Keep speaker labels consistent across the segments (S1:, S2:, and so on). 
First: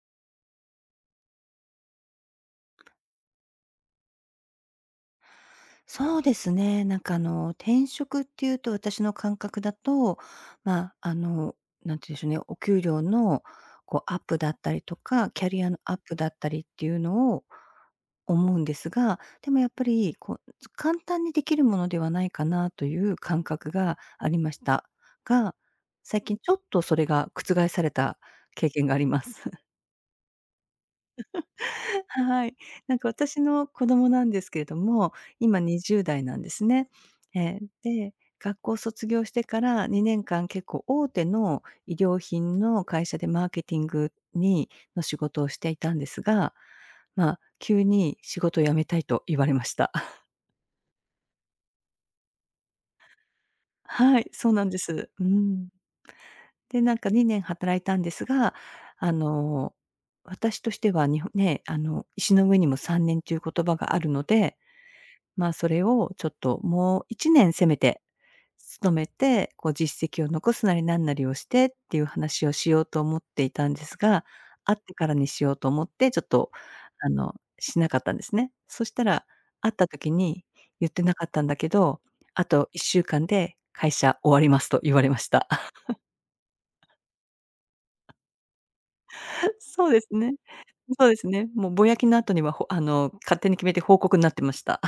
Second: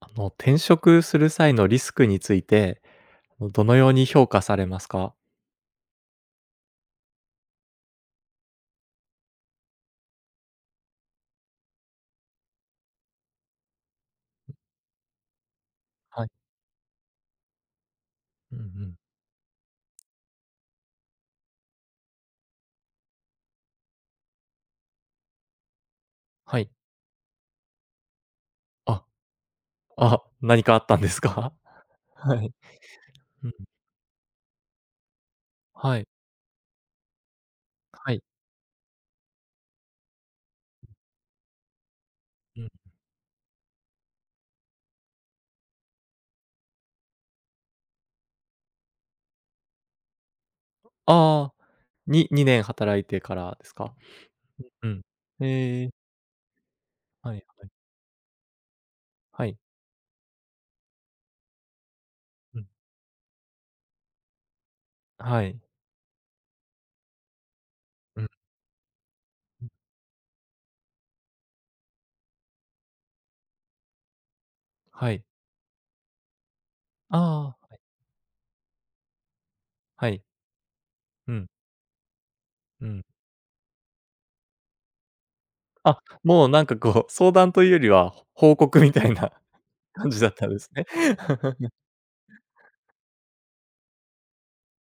S1: 転職する際のリスクについて、どのように評価されますか？
S2: そうですね。転職っていうと私の感覚だと、まあ、あの、なんて言うんでしょうね、お給料のこうアップだったりとか、キャリアのアップ
S1: は
S2: だ
S1: い。
S2: ったりっていうのを思
S1: う
S2: う
S1: んう
S2: んです
S1: ん。
S2: が、でもやっぱりこう簡単にできるものではないかなという感覚がありましたが、最近ちょ
S1: は
S2: っ
S1: い。
S2: とそれが覆された経験があ
S1: あ、
S2: ります。
S1: 何かあったんですか？は
S2: は
S1: い。
S2: い。なんか私
S1: うん。
S2: の子供なんですけれども、今
S1: は
S2: 20
S1: い。
S2: 代なんですね。えー
S1: は
S2: で、
S1: い。
S2: 学校を卒業してから2年間結構大手の衣料
S1: う
S2: 品
S1: ん。
S2: の会社でマーケティングにの仕事をしていたんですが、急に仕事を辞めたいと言われました。
S1: ああ、に2年働いてからですか？
S2: はい、そうなんで
S1: うん。
S2: す。うん。
S1: ええ、
S2: で、なんか
S1: は
S2: 2年
S1: いはい。
S2: 働いたんですが、あ
S1: はい。
S2: の、私としては日本ね、石の
S1: う
S2: 上に
S1: ん。
S2: も3年という言葉があるので、
S1: は
S2: まあ、
S1: い。
S2: それをちょっともう1年せめて
S1: うん。
S2: 勤めて、
S1: うん。
S2: こう実績を残すなりなんなりをしてっていう話をしようと思っていたんですが、会ってか
S1: は
S2: ら
S1: い。
S2: にしようと思って、ちょっと
S1: ああ、
S2: しなかったんですね。そしたら、会った
S1: は
S2: 時
S1: い。
S2: に言ってなかっ
S1: う
S2: たん
S1: ん、
S2: だけど、あと
S1: う
S2: 1週
S1: ん。
S2: 間で会社終わりますと言われました。
S1: あ、もうなんかこう、相談というよりは、報告みたいな
S2: そうです
S1: 感じだっ
S2: ね。
S1: たんですね。
S2: そうですね。もうぼやきの後には、ほあの、勝手に決めて報告になってました。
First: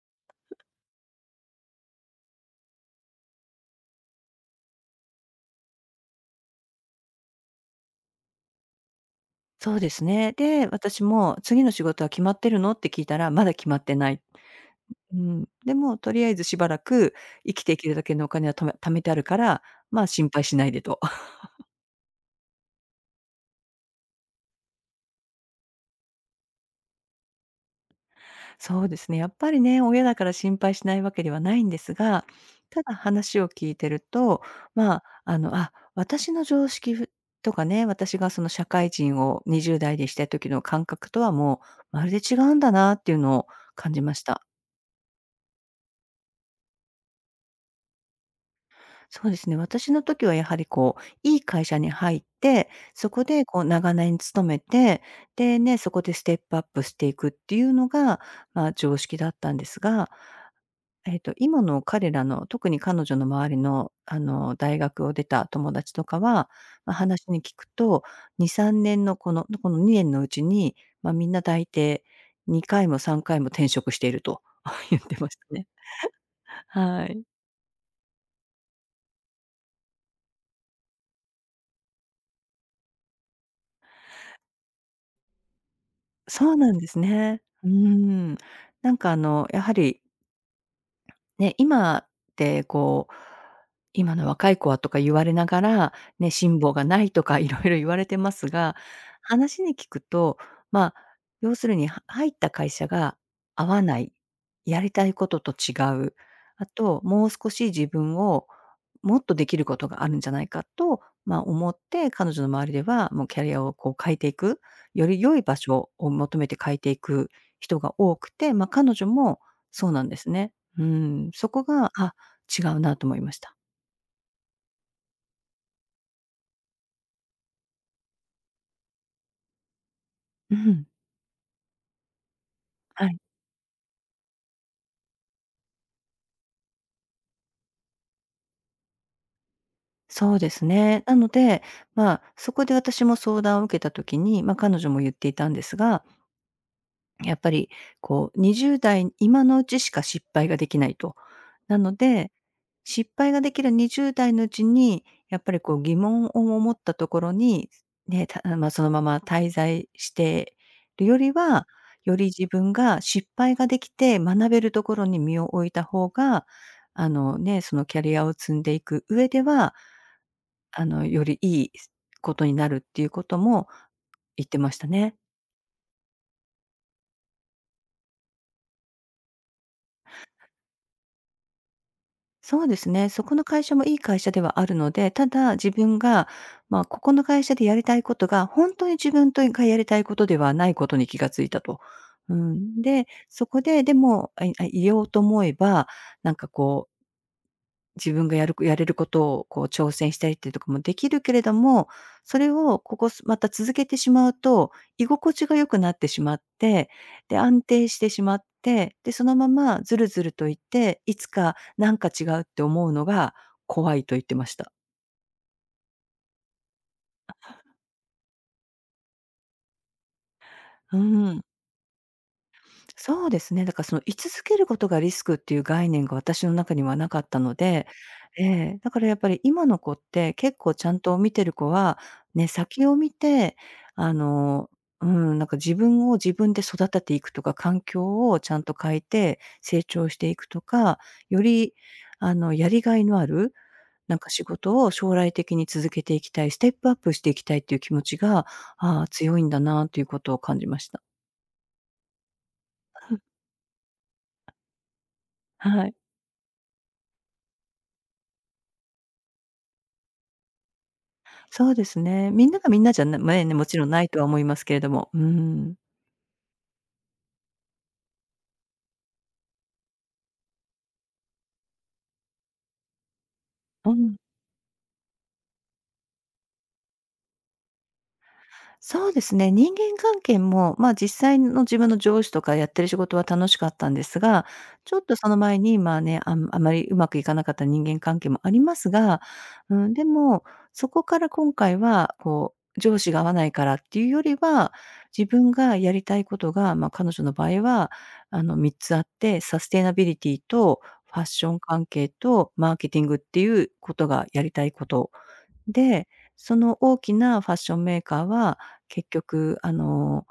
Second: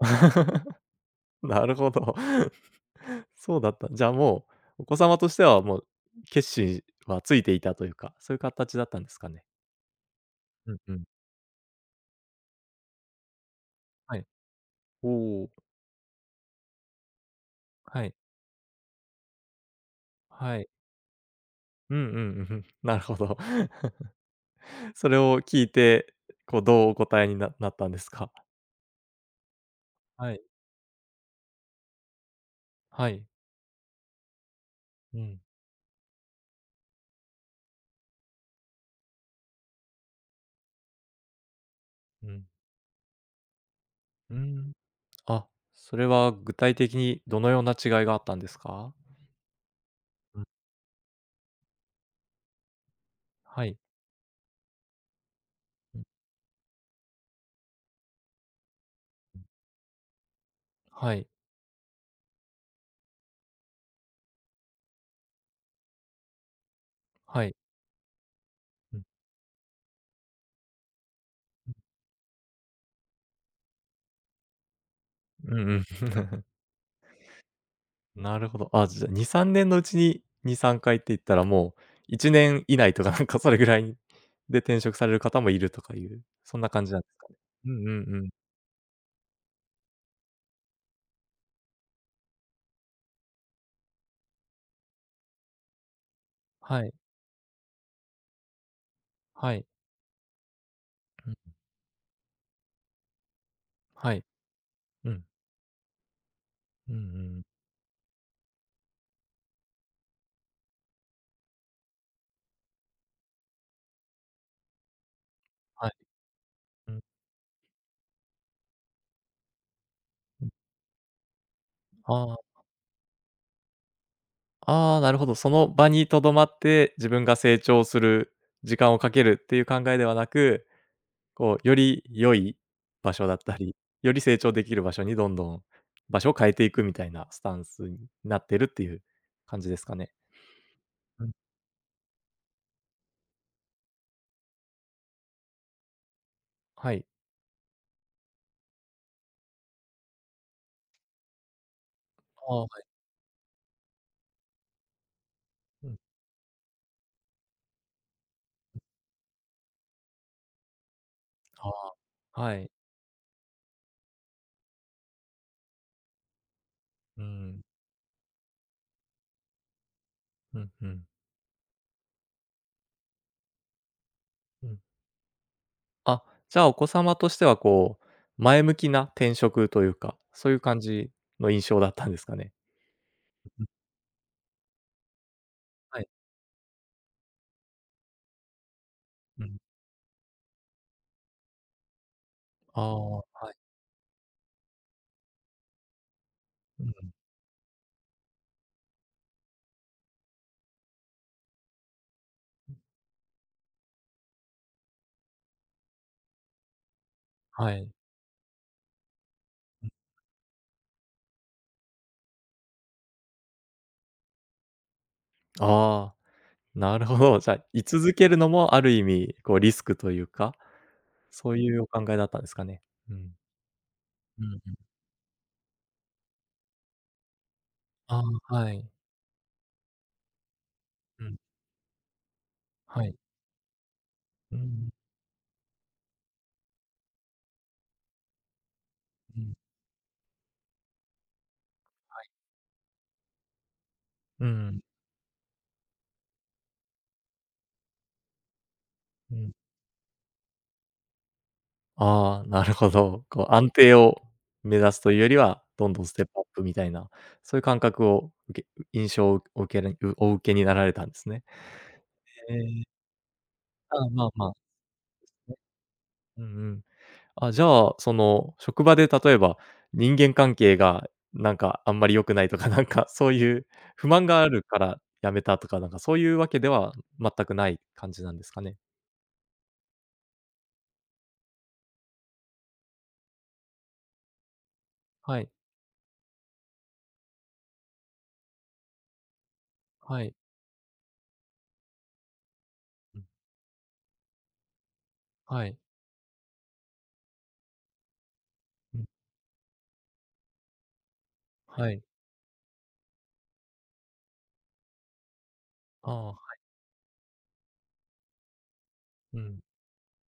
S1: なるほど。そうだった。じゃあもう、お子様としてはもう、決心はついていたというか、そういう形だったんですかね？
S2: そうですね。で、
S1: うんう
S2: 私
S1: ん。
S2: も「次の仕事は決まってるの？」って聞いたら「まだ決まってな
S1: は
S2: い」。
S1: い。
S2: う
S1: お
S2: ん。
S1: お、
S2: でもとりあえずしばらく生きていけるだ
S1: はい、
S2: けのお金は貯めてあるから、心配し
S1: は
S2: な
S1: い。
S2: いでと。
S1: うんうん、うんうん、なるほど。それを聞いて、こう、どうお答えにななったんですか？
S2: そうですね、やっぱりね、親だ か
S1: は
S2: ら
S1: い、
S2: 心配しないわけではないんですが、ただ
S1: はい。
S2: 話を聞いてると、
S1: うん、
S2: 私の常識とかね、私がその社会人を20代でした時の感覚とはもうまるで
S1: う
S2: 違
S1: ん、
S2: うんだなっていうのを感じまし
S1: う
S2: た。
S1: ん。あ、それは具体的にどのような違いがあったんですか？
S2: そうですね。私の時は
S1: うん、
S2: やはりこう、いい会社に入って、そこでこ
S1: は
S2: う
S1: い。
S2: 長年勤めて、でね、そ
S1: うん、
S2: こでステップアップしていくっていうのが、常識だっ
S1: うん。
S2: たんですが、
S1: はい、
S2: 今の彼らの、特に彼女の周りの、大学を出た友達とかは、話に
S1: はい。
S2: 聞くと、2、3
S1: うん。
S2: 年のこの2年のうちに、みんな大抵2回も3回も転職していると 言ってまし
S1: う
S2: たね。
S1: んうん。
S2: はい。
S1: なるほど。あ、じゃあ、2、3年のうちに2、3回って言ったら、もう1年以内とか、なんかそれぐらいで転職される方もいるとかいう、
S2: そう
S1: そんな
S2: なん
S1: 感
S2: で
S1: じな
S2: す
S1: んですかね。
S2: ね。
S1: う
S2: うー
S1: んうんうん。
S2: ん。やはりね、今ってこう、今の若い子はとか言われながら、ね、辛抱
S1: は
S2: が
S1: い、
S2: ないとか いろいろ言われてますが、
S1: は
S2: 話
S1: い、
S2: に聞くと、まあ、
S1: うん、
S2: 要するには入った会社が合わない、
S1: はい、
S2: やりた
S1: う
S2: い
S1: ん、
S2: ことと違う、あ
S1: うんう
S2: ともう
S1: ん、
S2: 少し自分をもっとできることがあるんじゃないかと、思って、彼女の周りでは、もうキャリアをこう変えていく、より良い場
S1: は
S2: 所
S1: い、
S2: を求めて変えて
S1: う
S2: い
S1: ん、
S2: く人が多くて、彼女もそうなんです
S1: うん。
S2: ね。うん、そこが、
S1: ああ、
S2: 違うなと思いました。
S1: ああ、なるほど。その場に留まって、自分が成長する時間をかけるっていう考えではな
S2: う
S1: く、
S2: ん、
S1: こう、より良い
S2: は
S1: 場
S2: い。
S1: 所だったり、より成長できる場所にどんどん場所を変えていくみたいなスタンスになってるっていう感じですかね。
S2: そうですね。な
S1: う
S2: の
S1: ん。
S2: で、そこで私も相談を受けた時に、彼女も言っていたんですが、
S1: はい。
S2: やっぱりこう20代今のうちしか失敗ができないと。なので、
S1: ああ、はい。
S2: 失敗ができる20代のうちに、やっぱりこう
S1: う
S2: 疑
S1: ん。
S2: 問を持ったところに、ね、たまあ、まそのまま滞在してるよりは、
S1: あ
S2: より
S1: あ。
S2: 自
S1: はい。
S2: 分が失敗ができて学べるところに身を置いた方が、
S1: うん。
S2: そのキャリアを積んでいく上では、
S1: うん、うん、
S2: よりいいことになるっていうことも言って
S1: う
S2: まし
S1: ん。
S2: たね。
S1: あ、じゃあお子様としてはこう、前向きな転職というか、そういう感じの印象だったんですかね？
S2: そうですね。そこの
S1: う
S2: 会
S1: ん、
S2: 社もいい会社ではあるので、ただ自分
S1: はい。
S2: が、ここの会社でやりたいことが、本当に自分
S1: う
S2: と
S1: ん。
S2: がやりたいことではないことに気がついたと。う
S1: あ
S2: ん。で、
S1: あ、
S2: そ
S1: はい。
S2: こで、でも、いようと思えば、なんか
S1: う
S2: こう
S1: ん、
S2: 自分がやれることをこう挑戦したりっていうとかもできるけれども、それをここすまた続けてしまうと、居心地が良くなってしまって、で、安
S1: はい。
S2: 定してしまって、で、そのままずるずるといって、いつかなんか違うって思うのが怖いと言ってました。
S1: ああ。なるほど。じゃあ、居続けるのもある意味、こうリスクというか、
S2: うん。
S1: そういうお考えだったんですかね？う
S2: そう
S1: ん。
S2: ですね。だからその居
S1: う
S2: 続け
S1: ん
S2: る
S1: う
S2: こ
S1: ん。
S2: とがリスクっていう概念が私の中にはなかったので、
S1: あ
S2: え
S1: あ、は
S2: え、
S1: い。
S2: だからやっぱり今の子って結構ちゃんと
S1: う
S2: 見
S1: ん。
S2: てる子は、ね、先を
S1: は
S2: 見
S1: い。
S2: て、あ
S1: うんう
S2: の、
S1: ん
S2: うん、なんか自分を自分で育てていくとか、環境をちゃんと変えて
S1: うん。
S2: 成長していくとか、よりやりがいのある、なんか仕
S1: うんうんう
S2: 事
S1: ん
S2: を将来的に続けていきたい、ステップアップしていきたいっていう気持ちが、
S1: う
S2: 強いん
S1: ん、
S2: だなということを感じました。
S1: ああ、なるほど。こう安定を目指すというよりは、
S2: は
S1: どん
S2: い。
S1: どんステップアップみたいな、そういう感覚を受け、印象を受けるお受けになられたんですね。
S2: そうですね。みん
S1: え
S2: ながみんな
S1: え、
S2: じゃなまえね、もちろん
S1: あ
S2: な
S1: あ、
S2: いと
S1: ま
S2: は
S1: あ
S2: 思い
S1: まあ。
S2: ますけれども。うーん。
S1: うんうん。あ、じゃあ、その、職場で例えば、人間関係がなんかあんまり良くないとか、なんかそういう
S2: う
S1: 不
S2: ん。
S1: 満があるから辞めたとか、なんかそういうわけでは全くない感じなんですかね？
S2: そうですね、人間関係も、実際の自分の上司とかやってる仕事は楽しかったんですが、ちょっとその
S1: はい、
S2: 前に、まあね、あまりうまくいかなかった人間関係もありますが、うん、で
S1: はい、
S2: も、そこから今回は、こう、上司
S1: う
S2: が
S1: ん、
S2: 合わないからっていうよりは、自分
S1: はい、
S2: がやりたいことが、彼女の場合は、3つ
S1: う
S2: あ
S1: ん、
S2: って、サステナビリティとファッション関
S1: はい。
S2: 係とマーケティングっていうことがやりたいことで、
S1: ああ、
S2: その大きなファッションメーカーは、結
S1: うん。
S2: 局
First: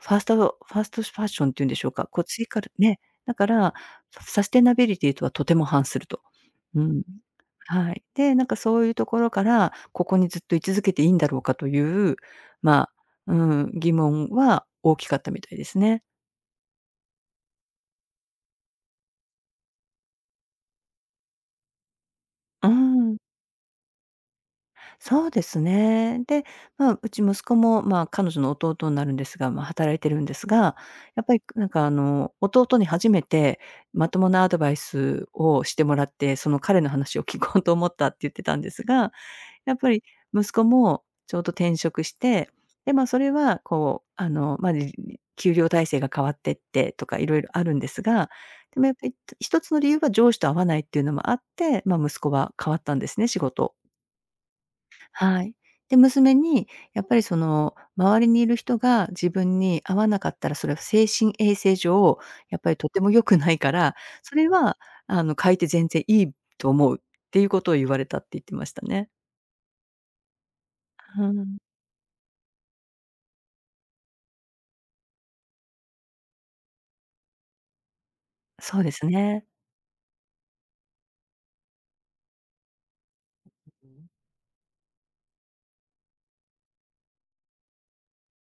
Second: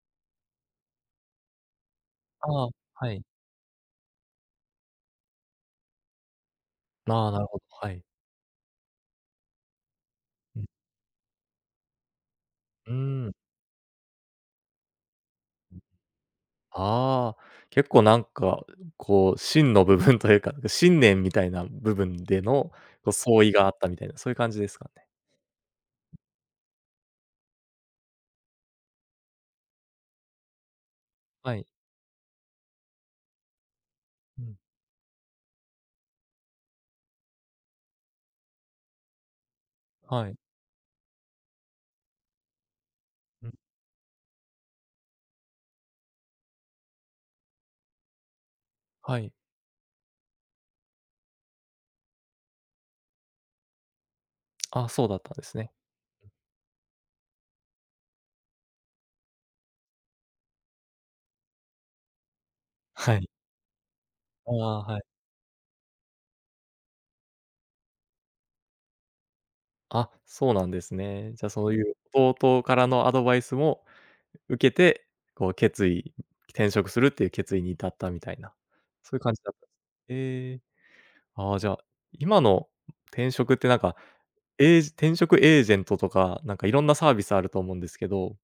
S2: ファーストファーストファッションっていうんでしょうか、こう追加
S1: ああ、
S2: るね、
S1: はい。
S2: だから、サステナビリティとはとても反すると。うん、
S1: ああ、なるほど、は
S2: はい。
S1: い。
S2: で、なんかそういうところから、ここにずっと
S1: う
S2: 居
S1: ん、
S2: 続けていいんだろうかという、ま
S1: う
S2: あ、
S1: ーん。
S2: う疑問は大きかったみたいですね。
S1: ああ、結構なんか、こう、芯の部分というか、信念みたいな部分での、
S2: うー
S1: こう、
S2: ん。
S1: 相違があったみたいな、そういう感じですかね？
S2: そうですね。で、うち息子も、彼女の弟になるんですが、働いてるんですが、やっぱり
S1: はい。
S2: 弟に初めてまとも
S1: う
S2: なア
S1: ん、
S2: ドバイスをしてもらって、その彼の話を聞こうと思ったって言ってたんですが、やっぱり
S1: はい。
S2: 息子もちょうど転職して、で、それ
S1: うん、
S2: はこう、給料体制が変わってってとかいろいろあるんですが、でもやっぱり
S1: はい。
S2: 一つの理由は上司と合わないっていうのもあって、息子は変わったんですね、仕事を。
S1: あ、そうだったんで
S2: はい。
S1: すね。
S2: で、娘にやっぱりその周りにいる人が自分に合わなかったら、それは精神衛生上、やっぱりとても
S1: は
S2: 良
S1: い。
S2: くないから、それ
S1: あ
S2: は
S1: あ、はい。
S2: 変えて全然いいと思うっていうことを言われたって言ってましたね。
S1: あ、そうなんです
S2: う
S1: ね。じゃ、
S2: ん、
S1: そういう弟からのアドバイスも受けて、こう決意転職するっていう決意に至ったみたいな、
S2: そうです
S1: そういう感じ
S2: ね。
S1: だったんです、ええ、ああ、じゃあ、今の転職ってなんか、エージ転職エージェントとか、なんかいろんなサービスあると思うんですけど、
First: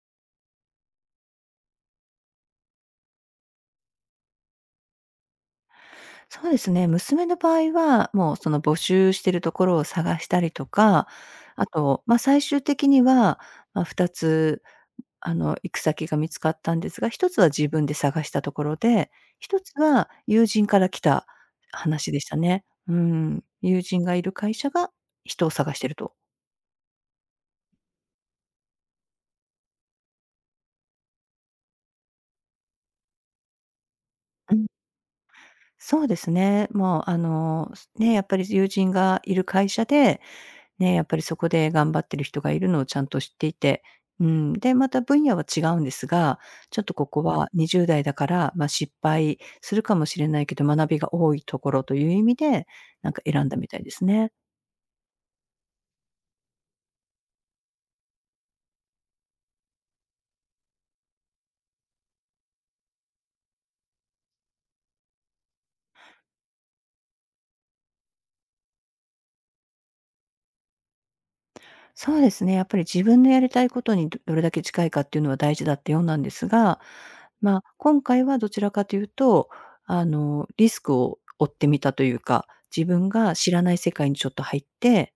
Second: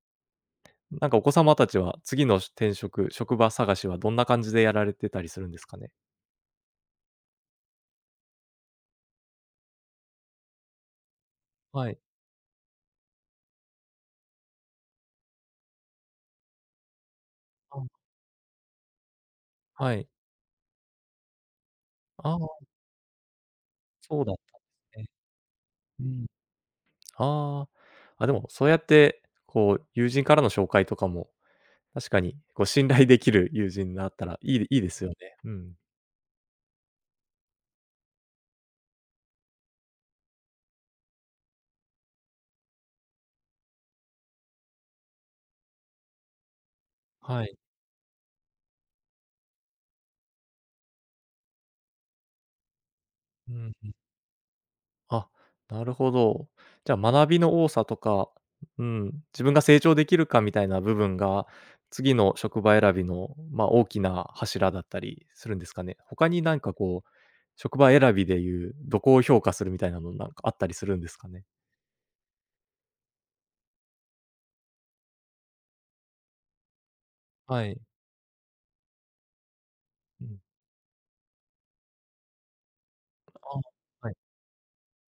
S1: なんかお子様たちは次の転職、職場探しはどんな感じでやられてたりするんですかね？
S2: そうですね、娘の場合は、もうその募集してるところを探したりとか、あ
S1: はい。
S2: と、最終的には、2つ行く先が見つかったんですが、一つは自分で
S1: あ、
S2: 探したところで、一つ
S1: はい。
S2: は友人から来た話でし
S1: あ
S2: た
S1: あ、
S2: ね。うん。友人が
S1: そ
S2: い
S1: うだ
S2: る
S1: っ
S2: 会
S1: たんで
S2: 社が
S1: すね。
S2: 人を探してる
S1: う
S2: と。
S1: ん。ああ。あ、でも、そうやって、こう、友人からの紹介とかも、確かに、こう、信頼できる友人だったら、
S2: うん。
S1: いいですよね。うん。
S2: そうですね。もう、ね、やっぱり友人がいる会社で、ね、やっぱりそこで頑張ってる人がいるのをちゃんと知っていて、うん、で、また分野は違うんですが、ちょっとここ
S1: は
S2: は
S1: い。
S2: 20代だから、まあ、失敗するかもしれないけど、学びが多いところという意味で、なんか選ん
S1: う
S2: だみたいで
S1: ん。
S2: すね。
S1: あ、なるほど。じゃあ、学びの多さとか、うん、自分が成長できるかみたいな部分が、次の職場選びの、まあ、大きな柱だったりするんですかね？他になんか、こう、職場選びでいう、どこを評価するみたいなの、なんかあったりするんですかね？
S2: そうですね、やっぱり自分のやりたいことにどれだけ近いかっていうのは大事だって読んだんですが、まあ、
S1: はい。
S2: 今回はどちらかというと、
S1: うん。
S2: リスクを負ってみたというか、自分が知
S1: あ
S2: らない世界
S1: は
S2: に
S1: い。
S2: ちょっと入って、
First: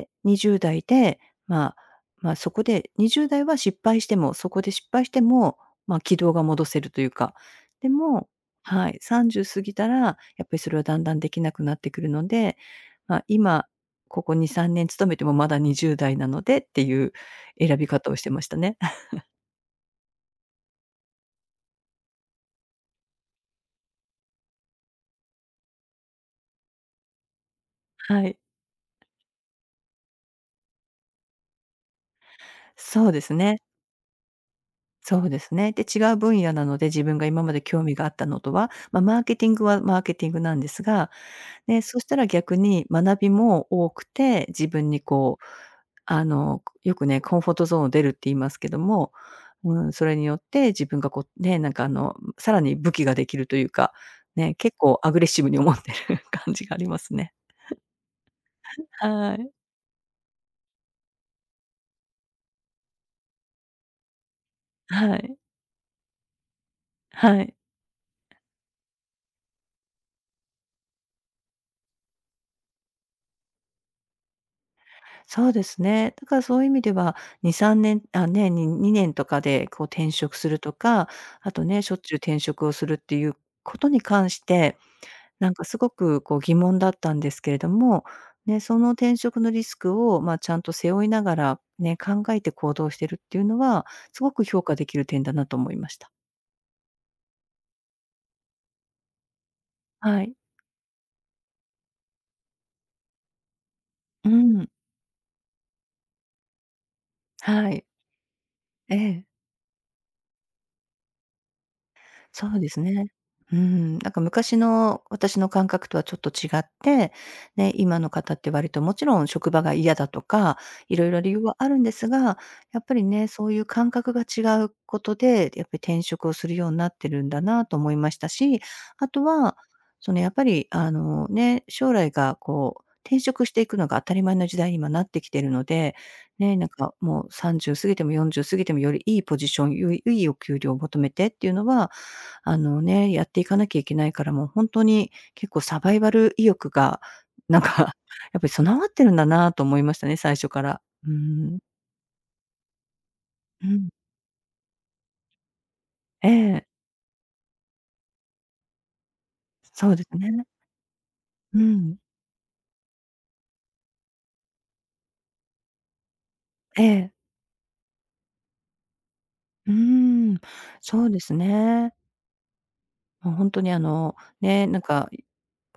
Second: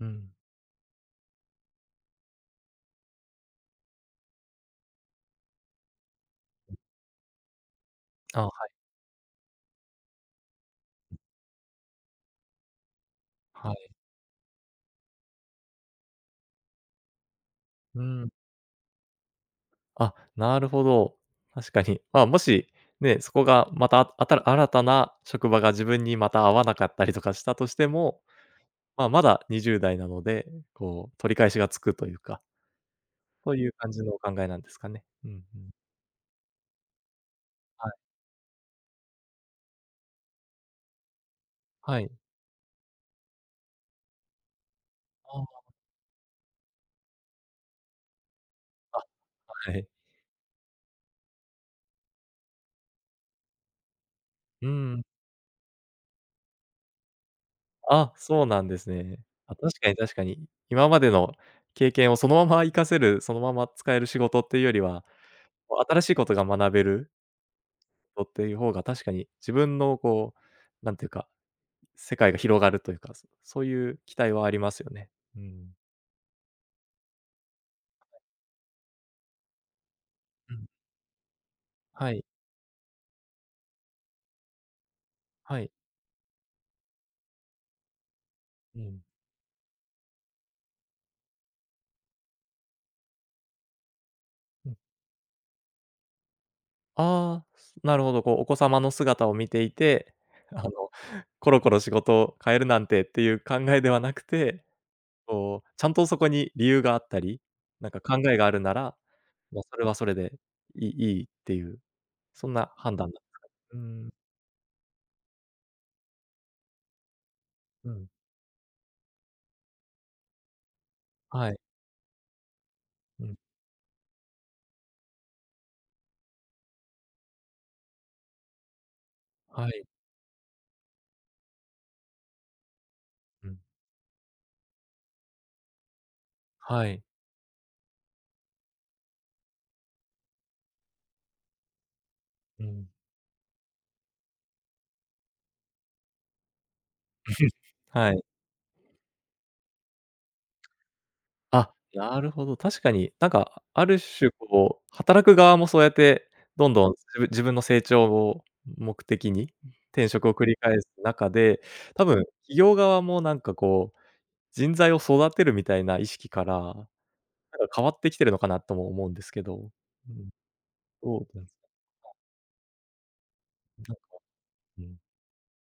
S1: うん。
S2: 20代で、まあ、まあ、そこで20代は失敗しても、そこで失敗しても、まあ、軌道が戻せるというか。でも
S1: あ、はい。
S2: はい、30過ぎたら、やっぱりそれはだんだんできなくなってくるので、まあ、今、
S1: はい。
S2: ここ2、3年勤めてもまだ20代なのでっていう選び
S1: う
S2: 方をし
S1: ん。
S2: てましたね。
S1: あ、なるほど。確かに。まあ、もし、ね、そこがまた、ああたら新たな職場が自分にまた合わなかったりとかしたとしても、
S2: はい。
S1: まあ、まだ20代なので、こう取り返しがつくというか、
S2: そうです
S1: そう
S2: ね。
S1: いう感じのお考えなんですかね。
S2: そ
S1: う
S2: う
S1: ん
S2: です
S1: うん。
S2: ね。で、違う分野なので、自分が今まで興
S1: は
S2: 味があ
S1: い。
S2: ったのとは、まあ、マーケティングはマーケティングなんですが、ね、そ
S1: は
S2: し
S1: い。
S2: たら逆に学びも多くて、自分にこう、
S1: あ
S2: よくね、コンフォートゾーンを出るって言いますけど
S1: あ、あ、
S2: も、
S1: は
S2: う
S1: い。
S2: ん、それによって自分がこう、ね、なんかさらに武器ができるというか、ね、
S1: う
S2: 結構
S1: ん。
S2: アグレッシブに思ってる 感じがありますね。
S1: あ、そうなんですね。
S2: はい。
S1: あ、確かに確かに。今までの経験をそのまま活かせる、そのまま使える仕事っていうよりは、
S2: はい。
S1: こう新しいことが学べる
S2: はい。
S1: っていう方が確かに自分のこう、なんていうか、世界が広がるというか、そういう期待はありますよね。う
S2: そうで
S1: ん。
S2: すね。だからそういう意味では、2、3年、ね、に2年とかでこう転職す
S1: う
S2: る
S1: ん。
S2: とか、あとね、しょっ
S1: は
S2: ちゅう
S1: い、
S2: 転職をするっていうことに関して、なん
S1: は
S2: か
S1: い。
S2: すごくこう疑問だったんですけれども、ね、そ
S1: う
S2: の
S1: ん、
S2: 転職のリスクを、まあ、ちゃんと背負いながら、ね、考えて行動してるっていうのは、すごく評
S1: う
S2: 価
S1: ん。
S2: できる点だなと思いました。
S1: ああ、なるほど、こうお子様の姿を見ていて、
S2: はい。
S1: あの、コロコロ仕事を変えるなんてっていう考えではなく
S2: う
S1: て、
S2: ん。
S1: こう、ちゃんとそこに理由があったり、
S2: はい。
S1: なんか考えがあるな
S2: え
S1: ら、
S2: え。
S1: ま、それはそれでいいいいっていう、
S2: そ
S1: そん
S2: うで
S1: な
S2: す
S1: 判
S2: ね。
S1: 断だ、
S2: う
S1: う
S2: ん、
S1: ん、
S2: なんか昔の私の感覚とはちょっと違って、ね、
S1: う
S2: 今
S1: ん、
S2: の方って割ともちろん職場が嫌だとか、いろいろ理由
S1: は
S2: は
S1: い、
S2: あるんですが、やっぱり
S1: う
S2: ね、
S1: ん、
S2: そういう感覚が違うことで、やっぱり転職をするようになってるんだなと思いましたし、あとは、
S1: はい、
S2: そのやっぱりね、将来がこう、転職
S1: う
S2: し
S1: ん、
S2: ていくのが当たり前の時代に今なってきてるので、ね、なん
S1: は
S2: か
S1: い。
S2: もう30過ぎても40過ぎてもよりいいポジション、よりいいお給料を求めてっていうのは、
S1: うん。
S2: ね、やっていかなきゃいけないから、もう本当に結構サバイバル意欲が、なんか、
S1: はい。
S2: やっぱり備わってるんだなと思いましたね、最初から。うん。
S1: あ、なるほど、確かに、なんか、
S2: う
S1: あ
S2: ん。
S1: る種こう、働く側もそうやって、
S2: ええ。
S1: どんどん自分の成長を目的に、
S2: そうで
S1: 転
S2: す
S1: 職を繰
S2: ね。
S1: り返す中
S2: う
S1: で、
S2: ん。
S1: 多分企業側もなんかこう、人材を育てるみたいな意識から、な
S2: ええ。
S1: んか変わってきてるのかなとも思うんですけど。
S2: う
S1: うん、
S2: ーん。そう
S1: ど
S2: で
S1: う
S2: す
S1: なんですか？
S2: ね。もう本当に
S1: なんか、
S2: ね、な
S1: う
S2: ん
S1: ん。
S2: か、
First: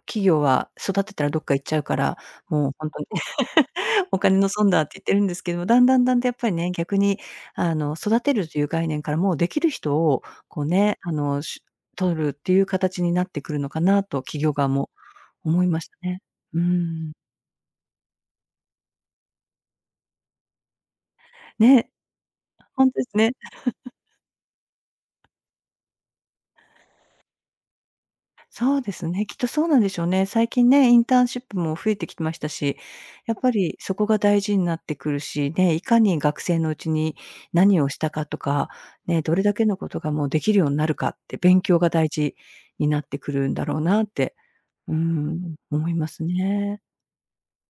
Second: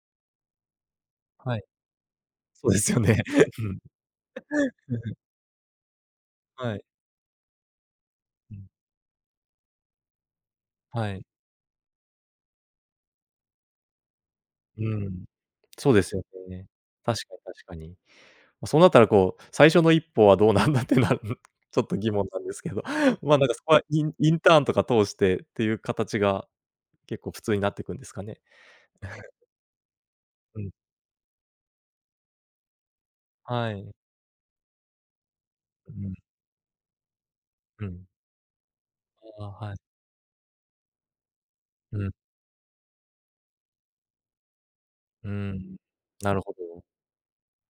S2: 企業は育てたらどっか
S1: はい、
S2: 行っちゃうから、
S1: そ
S2: もう
S1: うで
S2: 本
S1: すよ
S2: 当に
S1: ね。うん。
S2: お金の損だって言ってる んですけども、だんだんだんだんやっぱりね、
S1: はい。
S2: 逆に育てる
S1: う
S2: とい
S1: ん。
S2: う概念からもうできる人をこうね、
S1: はい。
S2: 取るっていう形になってくるのかなと企業側
S1: う
S2: も
S1: ん、
S2: 思いまし
S1: そう
S2: た
S1: です
S2: ね。
S1: よ
S2: う
S1: ね。
S2: ん。
S1: 確かに確かに。まそうなったらこう、最初の一歩はどうなんだってなる。 ちょっ
S2: ね、
S1: と疑問なんですけど、
S2: 本当です ね。
S1: まあ、なんかそこはインインターンとか通してっていう形が結構普通になっていくんですかね？
S2: そうですね、きっとそうなんでしょうね。最
S1: うん、
S2: 近ね、インターンシップも増えてきましたし、やっぱ
S1: は
S2: り
S1: い。
S2: そこが大事になってくるし、ね、い
S1: う
S2: か
S1: ん
S2: に学生のうちに何
S1: う
S2: をし
S1: ん。
S2: たかとか、ね、どれ
S1: あ
S2: だ
S1: ー
S2: け
S1: は
S2: の
S1: い。
S2: ことがもうできるようになるかって、勉強が
S1: う
S2: 大
S1: ん、
S2: 事になってくるんだろうなって、う
S1: う
S2: ん、
S1: ん。
S2: 思います
S1: なるほど。
S2: ね。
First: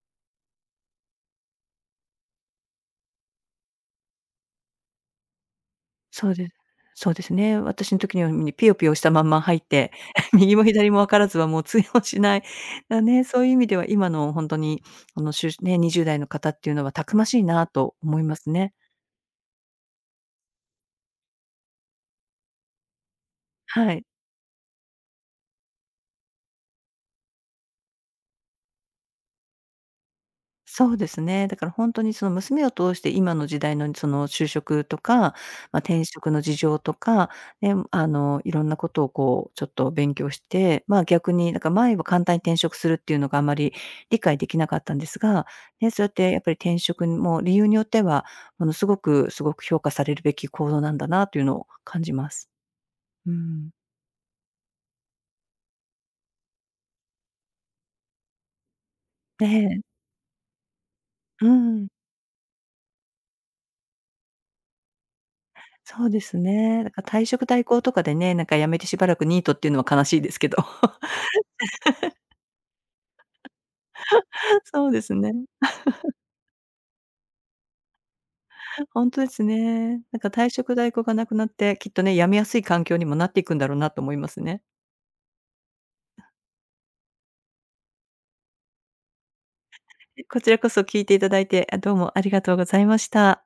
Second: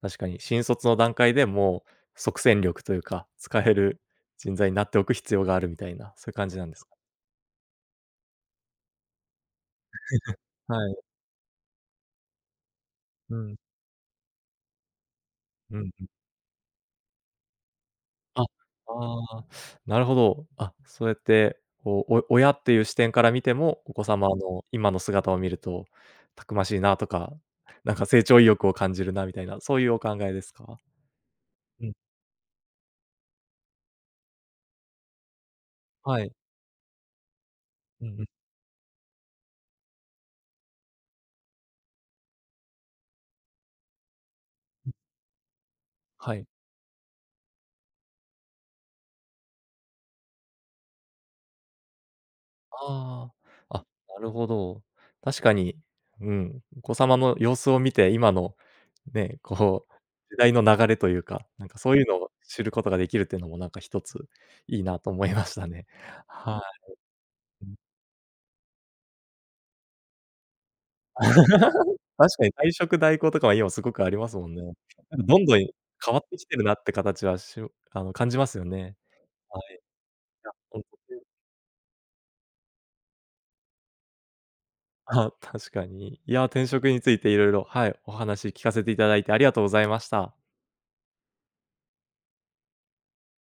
S1: 確かに新卒の段階でもう即戦力というか、使える人材になっておく必要があるみたいな、そ
S2: そ
S1: ういう
S2: うで
S1: 感
S2: す
S1: じなんですか？
S2: そうですね。私の時にはみにピよしたまんま入って、右も
S1: は
S2: 左
S1: い。
S2: も分からずはもう通用しない。だね、
S1: う
S2: そういう
S1: ん、
S2: 意味では今の本当に、あの、しゅ
S1: う
S2: ね、
S1: ん。
S2: 20代の方っていうのはたくましいなと思いま
S1: あ、
S2: すね。
S1: ああ、なるほど。あ、そうやって、こう、親っていう視点から見ても、お
S2: は
S1: 子
S2: い。
S1: 様の今の姿を見ると、たくましいなとか、なんか成長意欲を感じるなみたいな、そういうお考えですか？
S2: そうですね。だから
S1: う
S2: 本
S1: ん、
S2: 当にその娘を通して今の時代のその就職とか、まあ、転
S1: は
S2: 職
S1: い。
S2: の事情とか、ね、
S1: うんうん、
S2: いろんなことをこうちょっと勉強して、まあ、逆になんか前は簡単に転職するっていうのがあまり理解できなかったんですが、ね、そうやって
S1: は
S2: やっ
S1: い。
S2: ぱり転職も理由によっては、ものすごくすごく評価されるべき行動なんだなというのを感じます。う
S1: あ
S2: ん。
S1: あ、あ、なるほど。確かに、うん、お子様の様子を見て、今のね、
S2: ね
S1: こう、時代の流れというか、
S2: え、う
S1: なんか
S2: ん。
S1: そういうのを知ることができるっていうのもなんか一ついいなと思いましたね。
S2: そうです
S1: は
S2: ね。だ
S1: い。
S2: から退職代行とかでね、なんか辞めてしばらくニートっていうのは悲しいですけど。
S1: 確かに退職代行とかは今すごくありますもんね。
S2: そうです
S1: なんか
S2: ね。
S1: どんどん変わってきてるなって形は感じますよね。
S2: ほんとです
S1: はい、い
S2: ね。なんか退
S1: や、
S2: 職
S1: ほんと
S2: 代行が
S1: に。
S2: なくなって、きっとね、辞めやすい環境にもなっていくんだろうなと思いますね。
S1: あ、確かに。いや、転職についていろいろはい、お話聞かせていただいてありがとうございました。
S2: こちらこそ聞いていただいて、どうもありがとうございました。